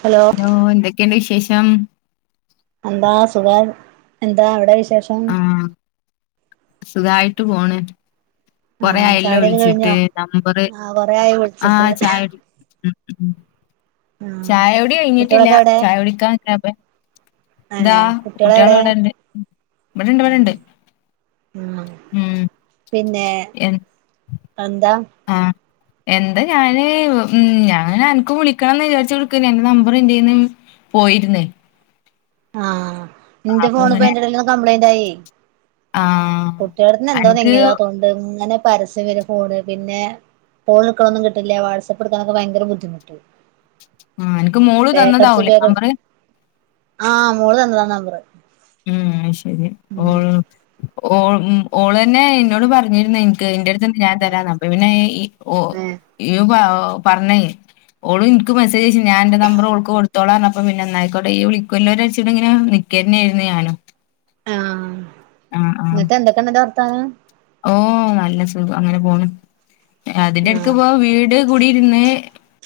Hello ആഹ് എന്തൊക്കെയുണ്ട് വിശേഷം എന്താ സുഖ എന്താ അവിടെ വിശേഷം ആഹ് സുഖായിട്ട് പോണ് കൊറെ ആഹ് ആയല്ലോ ചായുടിയൊക്കെ വിളിച്ചിട്ട് കഴിഞ്ഞോ നമ്പറ് ആഹ് കൊറേ ആയി വിളിച്ചിട്ട് ആഹ് ചായ ഉം ഉം ആഹ് ചായ കുടി കഴിഞ്ഞിട്ടില്ല കുട്ടികളൊക്കെ ചായ കുടിക്കാൻ ഞാപെ ആല്ലേ കുട്ടികളെവിടെ ഇവിടെണ്ട് ഇവിടെണ്ട് ഏഹ് ഉം ഉം പിന്നെ എ എന്താ ആഹ് എന്ത്‌ ഞാന് ഉം ഞാൻ അനക്ക് വിളിക്കണംന്ന് വിചാരിച്ച് നിക്കേര്ന്ന് അന്റെ നമ്പർ എന്റെന്ന് പോയിരുന്നേ ആഹ് ആ, എന്റെ അപ്പൊ ഫോണ് ഇപ്പോ അങ്ങനെ അയ്ന്റെഡെല് ഒന്ന് കംപ്ലൈന്റ് ആയി ആഹ് കുട്ടികടുത്ത്ന്ന് എന്തോ അനക്ക് നെങ്ങിയതാ തോണ്ട് ഇങ്ങനെ പരസ്യം വര് ഫോണ് പിന്നെ ഫോൺ എടുക്കണതൊന്നും കിട്ടില്ല വാട്സ്ആപ്പ് എടുക്കാനൊക്കെ ഭയങ്കര ബുദ്ധിമുട്ട് ആഹ് അനക്ക് മോള് ബേക്കടിച്ച് തന്നതാവൂല്ലേ ബേക്കടിച്ച് നമ്പറ് ആഹ് മോള് തന്നതാ നമ്പറ് ഉം അത് ശരിയ ഉം ഓരോ ഓ ഉം ഓള് തന്നെ എന്നോട് പറഞ്ഞിരുന്ന് എനിക്ക് എന്റെട് ഞാൻ തരാന്ന് അപ്പ പിന്നെ ഈ ഓ ഇയൊ പാവ പറഞ്ഞേ ഓള് എനിക്ക് മെസ്സേ തേച് ഞാ എന്റെ നമ്പർ ഓള്ക്ക് കൊടുത്തോളന്ന് അപ്പം പിന്ന ന്നായിക്കോട്ട ഈ വിളുവല്ലോന്ന് വിചാരിച് ഇങ്ങനെ നിക്കന്നെ ന്നെയാണ് ആഹ് എന്നിട്ട് എന്തൊക്കെയണ്ടന്റെ വർത്താനം ഓ നല്ല സുഖം അങ്ങനെ പോണ് അതിന്റെടുക്ക് ആഹ് ഇപോ വീട് കൂടിയിരുന്ന്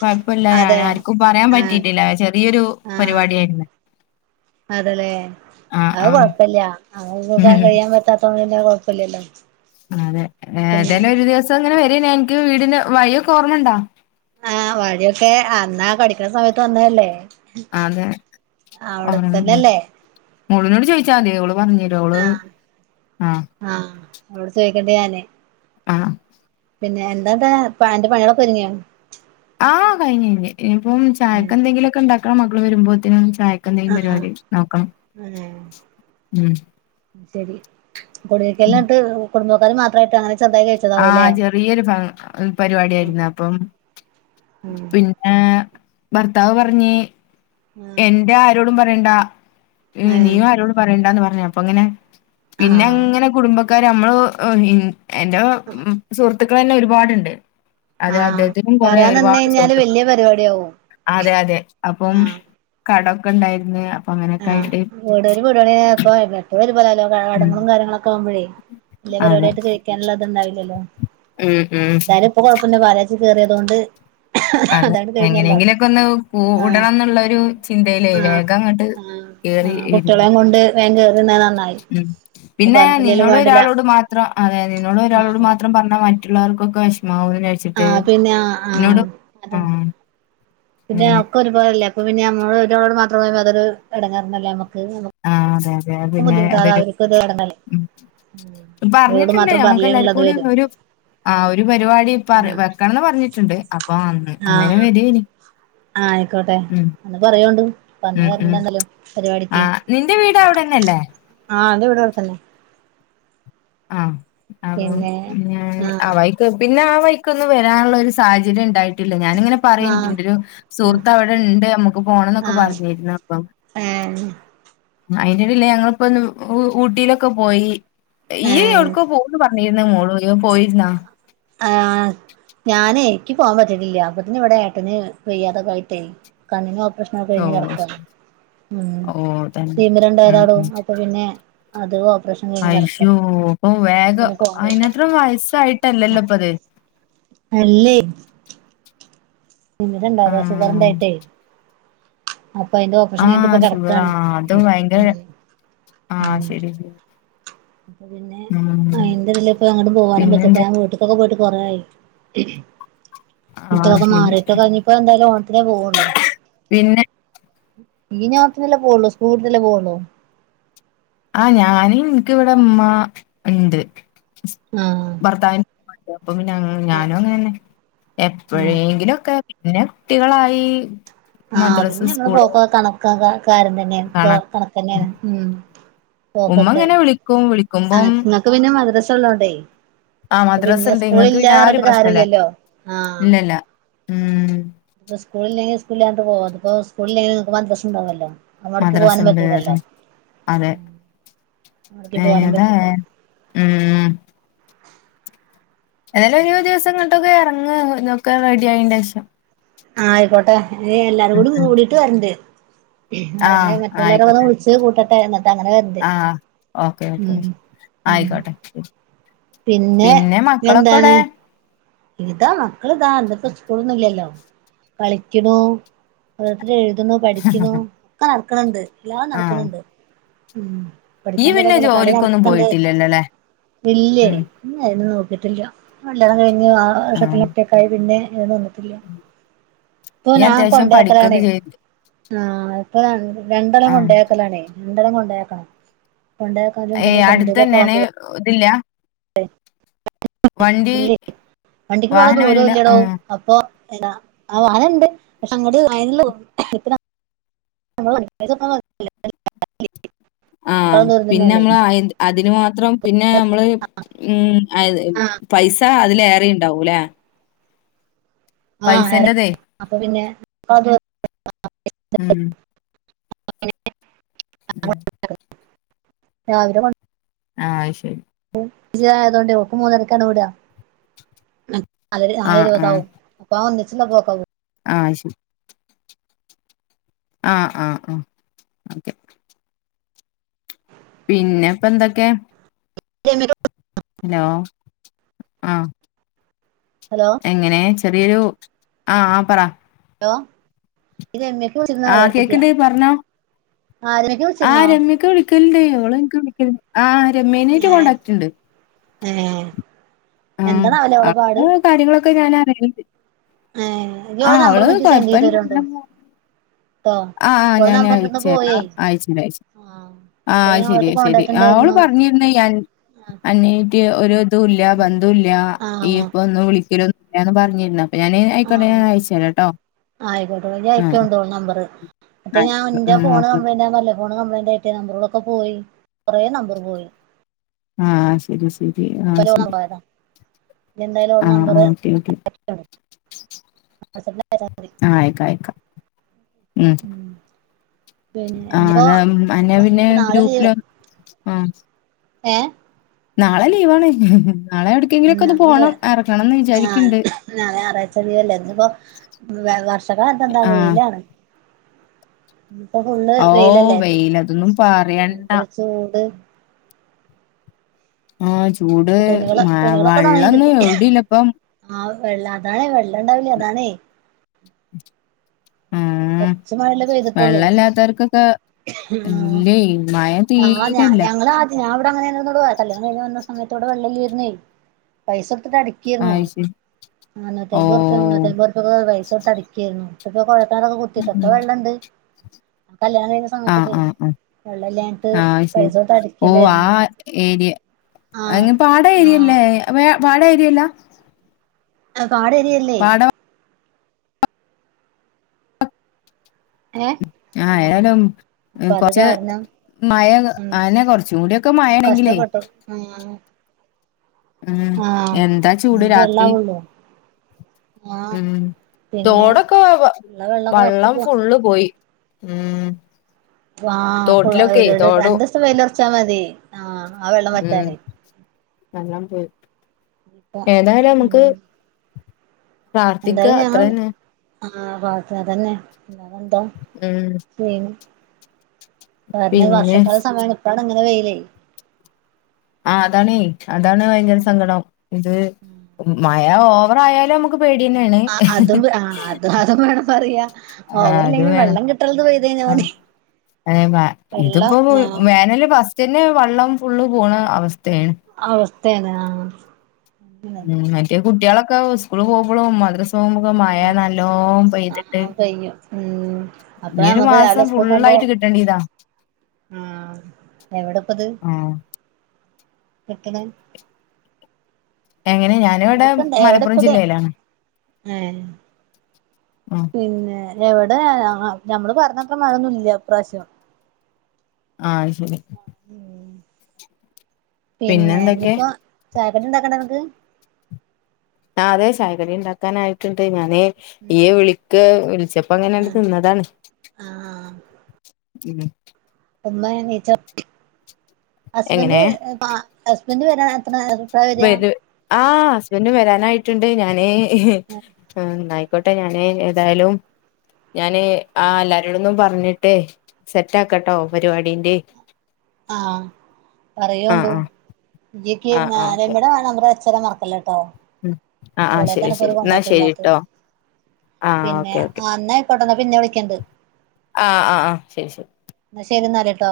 കുപ്പില്ല ഞാൻ അതെ ആർക്കും പറയാൻ ആഹ് പറ്റിട്ടില്ല ചെറിയൊരു പരിപാടി ആരുന്ന് അതെ ലേ അത് കൊഴപ്പില്ല്യ അങ്ങനെ [unintelligible] ഉം കഴിയാൻ പറ്റാത്തവന്ന കൊഴപ്പ പ്പില്ല്യ ലോ അതെ ഏതായാലും ഒരു ദിവസം അങ്ങനെ വരെനെ എനിക്ക് വീടിന്റെ വയിയൊക്കെ ഓർമ്മണ്ടാ? ആഹ് വഴിയൊക്കെ അന്നാ പഠിക്കുന്ന സമയത്ത് വന്ന അല്ലേ? അതെ അവിടത്തന്നെല്ലേ? മോളിനോട് ചോയിച്ചാമ തി അവള് പറഞ്ഞ് തരു അവള് ആഹ്. അവളോട് ചോദിക്കണ്ട് ആഹ്. ഞന്റത പ്പാന്റെ പണികളൊക്കൊരുങ്ങിയോ? ആഹ് കഴിഞ്ഞയിഞ്ഞ് ഇനിപ്പം ചായക്കെന്തേങ്കിലൊക്കെ ഇണ്ടാക്കണം മക്കള് വരുമ്പോത്തിന്. ചായെക്കെന്തേങ്കിലും ആഹ് പരിപാടി നോക്കണം. ഏഹ് ഉം ശരി കുടിരിക്കലിനി ന്നട്ട് കുടുംബക്കാര് മാത്രായിട്ടാണോ ആഹ് ചെറിയൊരു ഫ ഒരു പരിപാടി ആയിരുന്നേ അപ്പം ഉം പിന്നേ ഭർത്താവ് പറഞ്ഞ് ആഹ് എന്റെ ആരോടും പറയണ്ടാ ഉം ഏഹ് നീയും ആരോടും പറയണ്ടാന്ന് പറഞ്ഞ് അപ്പൊങ്ങനെ ആഹ് പിന്നെങ്ങനെ കുടുംബ ക്കാര് മ്മള് ഉം എന്റെ ഉം സുഹൃത്തുക്കളന്നെ ഒരുപാടുണ്ട്. അതെ ആഹ് അദ്ദേഹത്തിനും കൊറെ പറയാൻ നിന്ന് ഒരുപാട് കഴിഞ്ഞാല് സുഹൃത് വല്യ പരിപാടിയാവും അതെ അതെ അപ്പം ആഹ് കടൊക്കെണ്ടായിര്ന്ന് ആഹ് വീടോര് വീടോര് ഇപ്പോ ഇവട്ത്തെ വരും പോലാലോ ഉം കടംങ്ങളും കാര്യങ്ങളൊക്കെ ആവ്മ്പഴേ വല്യേ അതെ പരിപാടിആയിട്ട് കഴിക്കാന്ള്ളത്ണ്ടാവില്ലല്ലോ ഉം ഉം എന്തായ്ലും ഇപ്പൊ കൊഴപ്പല്ല്യ പാലാച്ചി കേറേതോണ്ട് അതെ എങ്ങനെയെങ്കിലൊക്കൊന്ന് ആഹ് കൂടണംന്നുള്ളൊരു ചിന്തയിലേ ആഹ് വേഗംങ്ങട്ട് ആഹ് ആഹ് കുട്ട്യാളേം കൊണ്ട് വേഗം കേറി ന്നത് നന്നായി ഉം അത് പിന്നെ പറഞ്ഞിട്ടില്ലേലും നിന്നോട് വേണ്ടില്ല ഒരാളോട് മാത്രംഅതായ നിന്നോട് ഒരാളോട് ആഹ് മാത്രം പറഞ്ഞാ മറ്റുള്ളവർക്കൊക്കെ വെഷ് മാവോ ന്നേച്ചിട്ട് ആഹ് പിന്നെ ആഹ് ആഹ് ന്നോട് അതെ ആഹ് പിന്നെ അങ്ങനെ ആഹ് ഒക്കെ ഒരുപോലല്ലേ അപ്പ പിന്നെ നമ്മള് ഒരാളോട് മാത്രം പറയുമ്പൊ അതൊരു എടങ്ങാറന്നല്ലേ നമ്മക്ക് നമുക് രെ പിന്നെ അതൊരു ഉം ഇവരോട് പറഞ്ഞിട്ട്ണ്ട് മാത്രം നമുക്ക് എല്ലാര്ക്കും പറഞ്ഞില്ലേന്നുള്ളത് കൂടി വരും ഒരു ആഹ് ഒരു പരിപാടിപ്പ ആഹ് വെക്കണംന്ന് പറഞ്ഞിട്ട്ണ്ട് അപ്പൊ അന്ന് അന്നേരം വരയ്ന് ആഹ് അയിക്കോട്ടെ അന്ന് പറയോണ്ടു അപ്പന്ന് വരണ്ടാണല്ലോ പരിപാടിക്കേ ന്റെ വീട് അവിടെന്നല്ലേ ആഹ് അത് വടെ അട്ത്തന്നെ ആഹ് അവ് പിന്നെ മ്മ് പിന്നെ ആഹ് ഞാനാവയിക്ക് പിന്നെ വയ്ക്കൊന്നും വരാനുള്ള ഒരു സാഹചര്യം ഉണ്ടായിട്ട് ട്ടില്ല ഞാാനങ്ങനെ പറയും ആഹ് എന്റെരു ഉം സുഹൃത്ത് അവടെ ഇണ്ട് നമുക്ക് പോണംന്നൊക്കെ ആഹ് പറഞ്ഞിരുന്നു അപ്പം ഏഹ് അയിന്റടീല് ഞങ്ങളിപ്പൊന്ന് ഊ ഊട്ടിയിലൊക്കെ പോയി ഏഹ് ഇയ്യെവിടുക്കോ പോവുംന്ന് പറ- ഞ്ഞിര്ന്നു മോളും ഇയും പോയിര്ന്നോ ആഹ് ഞാനേ ഇൻക്ക് പോകാൻ പറ്റീട്ടില്ല അപ്പത്തിനിവിടെ ഏട്ടന് വെയ്യാതൊക്കെ ആയിട്ടേ കണ്ണിന് ഓപ് പ്രശ്നൊക്കെ ഓ കഴിഞ്ഞ് കിടക്കാണ് ശരി ഉം ഓ തന്നെ ഉം തിമിരണ്ടായതാടോ ഉം അപ്പൊ പിന്നെ അത് ഓപ്പറേഷം കഴിഞ്ഞ് കെടക്കാ ഓഹ് ഏതോ അയിനാത്രം വയസ്സായിട്ടല്ലല്ലോപ്പത് അല്ലെയ് തിമിരം ആ ഉണ്ടായിരുന്നു ഷുഗർ ഉണ്ടായിട്ട്. ആഹ് ഷുഗറാ കിടക്കാണ് അത് ഭയങ്കര ഉം ആഹ് ശരി ശരി. അപ്പൊ പിന്നെ ഉം അയിന്റെ അതിലിപ്പോ അങ്ങോട്ടും പോവാനും പിന്നെന്താ പറ്റാതെ വീട്ടിലൊക്കെ പോയിട്ട്. കൊറായി ആഹ് ഇതൊക്കെ ശരി മാറിയിട്ടൊക്കെ ഇനിയിപ്പോ എന്തായാലും ഓണത്തിന് പോവുള്ളൂ. പിന്നെ ഈ ഓണത്തിനല്ലേ പോവൊള്ളൂ, സ്കൂൾ വിട്ടിട്ടല്ലേ പോവൊള്ളൂ. ആഹ് ഞാന് എനിക്ക് ഇവിടെ ഉമ്മ ഇണ്ട്. ആഹ് ഭർത്താവിന് അപ്പ പിന്നെ ആഹ് ഞാനും അങ്ങനെ തന്നെ. ആഹ് എപ്പോഴെങ്കിലുമൊക്കെ പിന്നെ കുട്ടികളായി. ആഹ് മദ്രസ് പിന്നെ നമ്മളെ സ്കൂള് പോക്കൊക്കെ കണക്കാ കാ കാരം തന്നെയാ ഇപ്പൊ കാണാൻ കണക്കാ തന്നെയാണ് ഉം. ഉമ്മ അങ്ങനെ വിളിക്കും വിളി ആഹ് ഇങ്ങക്ക് പിന്നെ മദ്രസ ഉള്ളോണ്ടേ. ആഹ് അപ്പ മദ്രസ പിന്നെ ഉണ്ട് ഇങ്ങക്ക് പിന്നെ സ്കൂളില്ലാന്ന് ആ ഒരു പറഞ്ഞിട്ട് പ്രശ്നല്ല കാര്യയില്ലല്ലോ ആഹ്. ഇല്ലല്ല ആഹ് ഉം അപ്പൊ സ്കൂളില്ലെങ്കിൽ സ്കൂളിൽ അങ്ങട്ട് പോവാ, അതിപ്പോ സ്കൂളില്ലെങ്കിൽ ഇങ്ങക്ക് മദ്രസ ഉണ്ടാവുല്ലോ. അങ്ങടേക്ക് മദ്രസ പോവാനും ഉണ്ട് പറ്റൂല്ലല്ലോ, അതെ അതെ ഉം അങ്ങടേക്ക് പോവാനും പറ്റൂ ഏതാ പറ്റില്ല ഉം ഏതായാലും ഒരു ദിവസം ഇങ്ങോട്ടൊക്കെ ഇറങ്ങ് ഒക്കെ റെഡിയായി ശേഷം. ആയിക്കോട്ടെ എല്ലാരും ഉം കൂടി ഉം കൂടിട്ട് വരുണ്ട്. ആഹ് അവരെല്ലാം മറ്റുള്ളവരെ ആയിക്കോട്ടെ വിളിച്ച് കൂട്ടട്ടെ അങ്ങനെ. അങ്ങനെ വരുണ്ട് ആഹ് ഓക്കെ ഓക്കെ ഉം ഉം. ആയിക്കോട്ടെ പിന്നെ മക്കളൊക്കെ ഇവിടെ എന്താണ്. ഇതാ മക്കള് ഇതാ ഇന്നിപ്പോ സ്കൂൾ ഒന്നുമില്ലല്ലോ കളിക്കുന്നേ. ഇവരെ എഴുതുന്നു പഠിക്കുന്നു ഒക്കെ നടക്കണണ്ട് എല്ലാം ആ നടക്കണണ്ട് ഉം. ഈ പഠിക്കാൻ പിന്നെ ഇടയിൽ അല്ലേ കളി ജോലിക്കൊന്നും നടക്കുന്നുണ്ട്, പോയിട്ടില്ലല്ലോ അല്ലെ ഇല്ലേ ഉം ഇന്നായിരുന്നു. വിട്ടിട്ടില്ല, കല്യാണം കഴിഞ്ഞു ആഹ് ആ വർഷത്തിൽ ഒറ്റയ്ക്കായി പിന്നെ ഇങ്ങ് പോന്നു. ഇപ്പൊ ഈ ഞാൻ അത്യാവശ്യം കൊണ്ടേക്കലാണ് പഠിക്കൊക്കെ ചെയ്ത് ആഹ് അക്ക രണ്ടെളം ആ കൊണ്ടയാക്കലാണേ രണ്ടെളം കൊണ്ടയാക്കണം കൊണ്ടയാക്കാനും പിന്നെ ഏയ് അടുത്ത തന്നെയാണ് ഇതില്ല വണ്ടി ഇല്ല വണ്ടിക്ക് പോണേ വാഹനം ദൂരവും വരൂല ഇല്ലടോ ആ അപ്പൊ ആ വാനുണ്ട് പക്ഷെ അങ്ങോട്ട [unintelligible] ഇത്ര [unintelligible] ആഹ് ദൂരം പിന്നെ തന്നെയുള്ളേ നമ്മൾ അതിന് മാത്രം പിന്നെ നമ്മള് ഉം പൈസ അതിലേറെുണ്ടാവൂല്ലേ ആഹ് ഏറിം അപ്പൊ പിന്നെ ഉം അപ്പൊ പിന്നെ രാവിലെ കോ ആഹ് അയ്ശരി ആയതോണ്ട് ഓക്ക് മൂന്നരക്കാണ് വിട ന ആ നാല് ഇരുപതാാവും അപ്പ ഒന്നിച്ചില്ല പോക്കാവ ആഹ് അയ്ശരി ആഹ് ആഹ് ആഹ് ഓക്കെ പിന്നെ ഇപ്പൊ എന്തൊക്കെ ആഹ് ഹലോ എങ്ങനെ ചെറിയൊരു ആഹ് ആഹ് പറ ലോ രമ്യക്ക് വിച്ചി ആഹ് അറിയ കേക്ക്ണ്ട് പറഞ്ഞോ ആഹ് രമ്യക്ക് വിളിച്ചിരുന്നോ ക്കണ്ട് ഓള ആഹ് രമ്യനായിട്ട് ഏഹ് കോണ്ടാക്റ്റ് ഉണ്ട് ഏഹ് ആഹ് എന്താണാവല്ലേ ഓളെ പാട് അവടെ കാര്യങ്ങളൊക്കെ ഞാൻ അറിയല്ണ്ട് ഏഹ് ഇയ്യ് ഓളെ ആഹ് അവള് നമ്പറൊന്നെനിക്ക് സെൻഡ് ചെയ്ത് കൊഴപ്പല്ല തരോണ്ടു ഇങ്ങനെ പോണൂ ട്ടോ ആഹ് ആഹ് ഓളെ ഞാൻ നമ്പർ എന്റെന്ന് അയച്ചേരാ പോയേ അയ [inaudible] ആഹ് ആഹ് മറ്റേ അത് ഞാൻ ശരി ഓളെറ്റ് ശരി കോണ്ടാക്ട് ആ ഓള് ഇണ്ടായിരുന്നു പറഞ്ഞിര്ന്ന് എൻ അന്നീറ്റ് ഒരു തുല്ല്യ ബന്ധൂല്ല്യ. ഇയ് ആഹ് ഇപ്പൊ ഒന്നും വിളിക്കലൊ [unintelligible] പറഞ്ഞി ര്ന്നു. [unintelligible] ഞാന് അയ്ക്കോട്ടെ ആഹ് ഞാൻ അയച്ചരാ ട്ടോ. ആയിക്കോട്ടെ ഇജ് അയക്കോണ്ടൂ ഓളെ നമ്പറ് മറ്റേത് ആഹ് ഞാൻ ഇന്റെ ഉം ഫോണ് ഓക്കെ കംപ്ലെയ്ൻ്റാന്നല്ലോ ഫോണ് കപ്ലൈന്റ് ആയ്ട്ട് നമ്പറോളൊക്കെ പോയി കൊറേ നമ്പറ് പോയി. ആഹ ശരി ശരി ശരി അപ്പൊ ആഹ അയില് ഓളെ ശരി നമ്പർ പോയതാ ആഹ ഓക്കെ ഓക്കെ അ ആഅയക്കാം, അയക്കാം ഉം പിന്നെ ഇഞ്ഞിപ്പോ ആതാ അന്ന പിന്നെ ഇപ്പൊ ഗ്രൂപ്പില ആഹ ഏ നാളെ ലീവാണേ ഉ നല്ല ആഹ വിചാരിക്ക്ണ്ട് നാളെ ഞായറാഴ്ച ലീവ് അല്ലേ ഇന്ന് ഇപ്പോ വർഷകാറ്റെന്താ ആ വെയിലാണ് ഇപ്പൊ ഫുള്ള് ഓ വെയിലല്ലേ വെയില് അതൊന്നും പറയണ്ട എന്തൊരു ചൂട് ആഹ ചൂട് തുണികള് തുണികളൊക്കെ വെള്ളൊന്നും എവിടല്ല ഇപ്പം വെല്ലാതായാ വെള്ളണ്ടാവില്ലേ അതാണേ ആ... കൊറച്ച് മഴല്ലേ പെയ്തിട്ടുള്ളൂ വെള്ളല്ലാത്തവർക്കൊക്കെ ആഹ് ഇല്ലയ് ആഹ് ഞാ ഞങ്ങള ആദ്യ- ഇപ്പങ്ങനെണ്നൊളു കല്യാണ കഴിഞ്ഞ് വന്ന സമയത്ത് ഇവടെ വളമായിനേയ് പൈസ- അടിക്കിയിരുന്നു അയ് ശരി ഓ നാന്നൂറ്റമ്പതുർ പ്യ മുന്നൂറ്റൈമ്പതുർപ്യ ഒക്കെ പൈസ കൊട്ത്തക്കായിഞ്ഞു ഇപ്പ കുഴക്കാാനൊക്കെ കുത്തിയിട്ടപ്പ ഉം. വെള്ളണ്ട് കല്യാണം വുന്ന സമത്തക്ക വെള്ളല്ലേ ആഹ ശരി. ഓ ആ ഏരിയ. ആഹ് എങ് പാട ഏരിയല്ലേ ആഹ് പാട ഏരിയല്ല പാടേരിയല്ലെ പാട ഏ ആ ഏതായാലും കൊറച്ച് മഴ ഉം അനെ കൊറച്ചും കൂടൊക്കെ മഴേണങ്കിലേ കഷ്ടപ്പെട്ടു ഉം ഉം ആഹ് എന്താ ചൂട് നമുക്ക് രാത്രി വെള്ളാവുള്ളൂ ആഹ് ഉം പിന്നെ തോടൊക്കെ ഉള്ള വെള്ളൊക്കെ വറ്റി വള്ളം പോ ഫുള്ള് പോയി മ്മ്.. ആഹ് ഫുള് ഒരുരു രണ്ടൂസം വെയ്ലർച്ചാ മതി ആഹ വെള്ളം ഉം വറ്റാന് വെള്ളം പോയി ഇപ്പൊ ഏതായാലും നമുക്ക് ഉം പ്രാർത്ഥിക്കാ അത്രന്നെ. ആഹ വ അതന്നെ വേറന്താ ഉം വരണ് പിന്നെ വർഷക്കാല സമയമാണ് ഇപ്പഴാണ് ഇങ്ങനെ വെയിലേ ആ അതാണ് അതാണ് ഭയങ്കര സങ്കടം. ഇത് മഴ ഓവർ ആയാലും നമുക്ക് പേടിന്നേണ് ആ ഓവർല്ലെങ്കിലും വെള്ളം കിട്ണത് ആ പെയ്താമതി അതെ വ ഇതിപ്പോ വേനല് ഫസ്റ്റ് തന്നെ വെള്ളം ഫുള്ള് പോണ അവസ്ഥ അവസ്ഥയാണ് ഉ മറ്റേ കുട്ടികളൊക്കെ സ്കൂള പോകുമ്പോഴും മ- പോകുമ്പോ മഴ നല്ലോം ആ പെയ്തിട്ട് ആ പെയ്യും ഉം ഈ അപ്പഴാ ഒരു നമുക്ക് മാസം ഫുള്ളായിട്ട് കിട്ടേണ്ട ഇതാ ആഹ എവിടെപ്പത് ആഹ് കിട്ടണേ എങ്ങനെ ഞാനിവിടെ നിക്കണ്ടാ മലപ്പുറം എവിടെപ്പ ജില്ലയിലാണ് ആഹ ആഹ് പിന്നെ എവിടെ നഞമ്മള് പറഞ്ഞത്ര മഴൊന്നും ഇല്ല ഇപ്രാവ്ശ്യം ആഹ ശരി ഉ പിന്നെ ഇനിയിപ്പോ ഇണ്ടാകണ്ടെ ഇങ്ങക്ക് ആ അതെ ചായകടി ഇണ്ടാക്കാനയിട്ണ്ട് ഞാനേ ഈ വിളിക്ക്. വിളിച്ച- അപ്പ അങ്ങനെയാണ് ആ നിന്നതാണ് ആ ഉമ്മ എണീറ്റോ ഹസ്ബൻഡ് എങ്ങനെ ഹസ്ബന്ഡ് വരാൻ അപ്പ വരാ ഹസ്ബൻഡും വരാനായിട്ടുണ്ട് ആ ഞാനേന്നായിക്കോട്ടെ ഞാനേ ഏതായാലും ഞാന് ആ എല്ലാരോടൊന്നും പറഞ്ഞിട്ടേ സെറ്റ് ആക്കട്ടോ പരിപാടീന്റെ ആഹ ആഹ് പറയണ്ടു ആഹ് വിജക്ക്ട ആഹ് ന ആഹ് ഇര മറക്കല്ല കേട്ടോ ഉം ആ ആ ശരി ഓളത്താണ് ഇപ്പോ ശരി ഒരു എന്നാ കോണ്ടാക്ട് ഇല്ലാത്ത ശരിട്ടോ ആ പിന്നെ ഓക്കെ ഓക്കെ എന്നന്നാായിയിക്കോട്ടെന്നപ്പന്നെ വിളിക്കണ്ട് ആ ആ ആ ശരി ശരി എന്നാ ശരി എന്നാല് ട്ടോ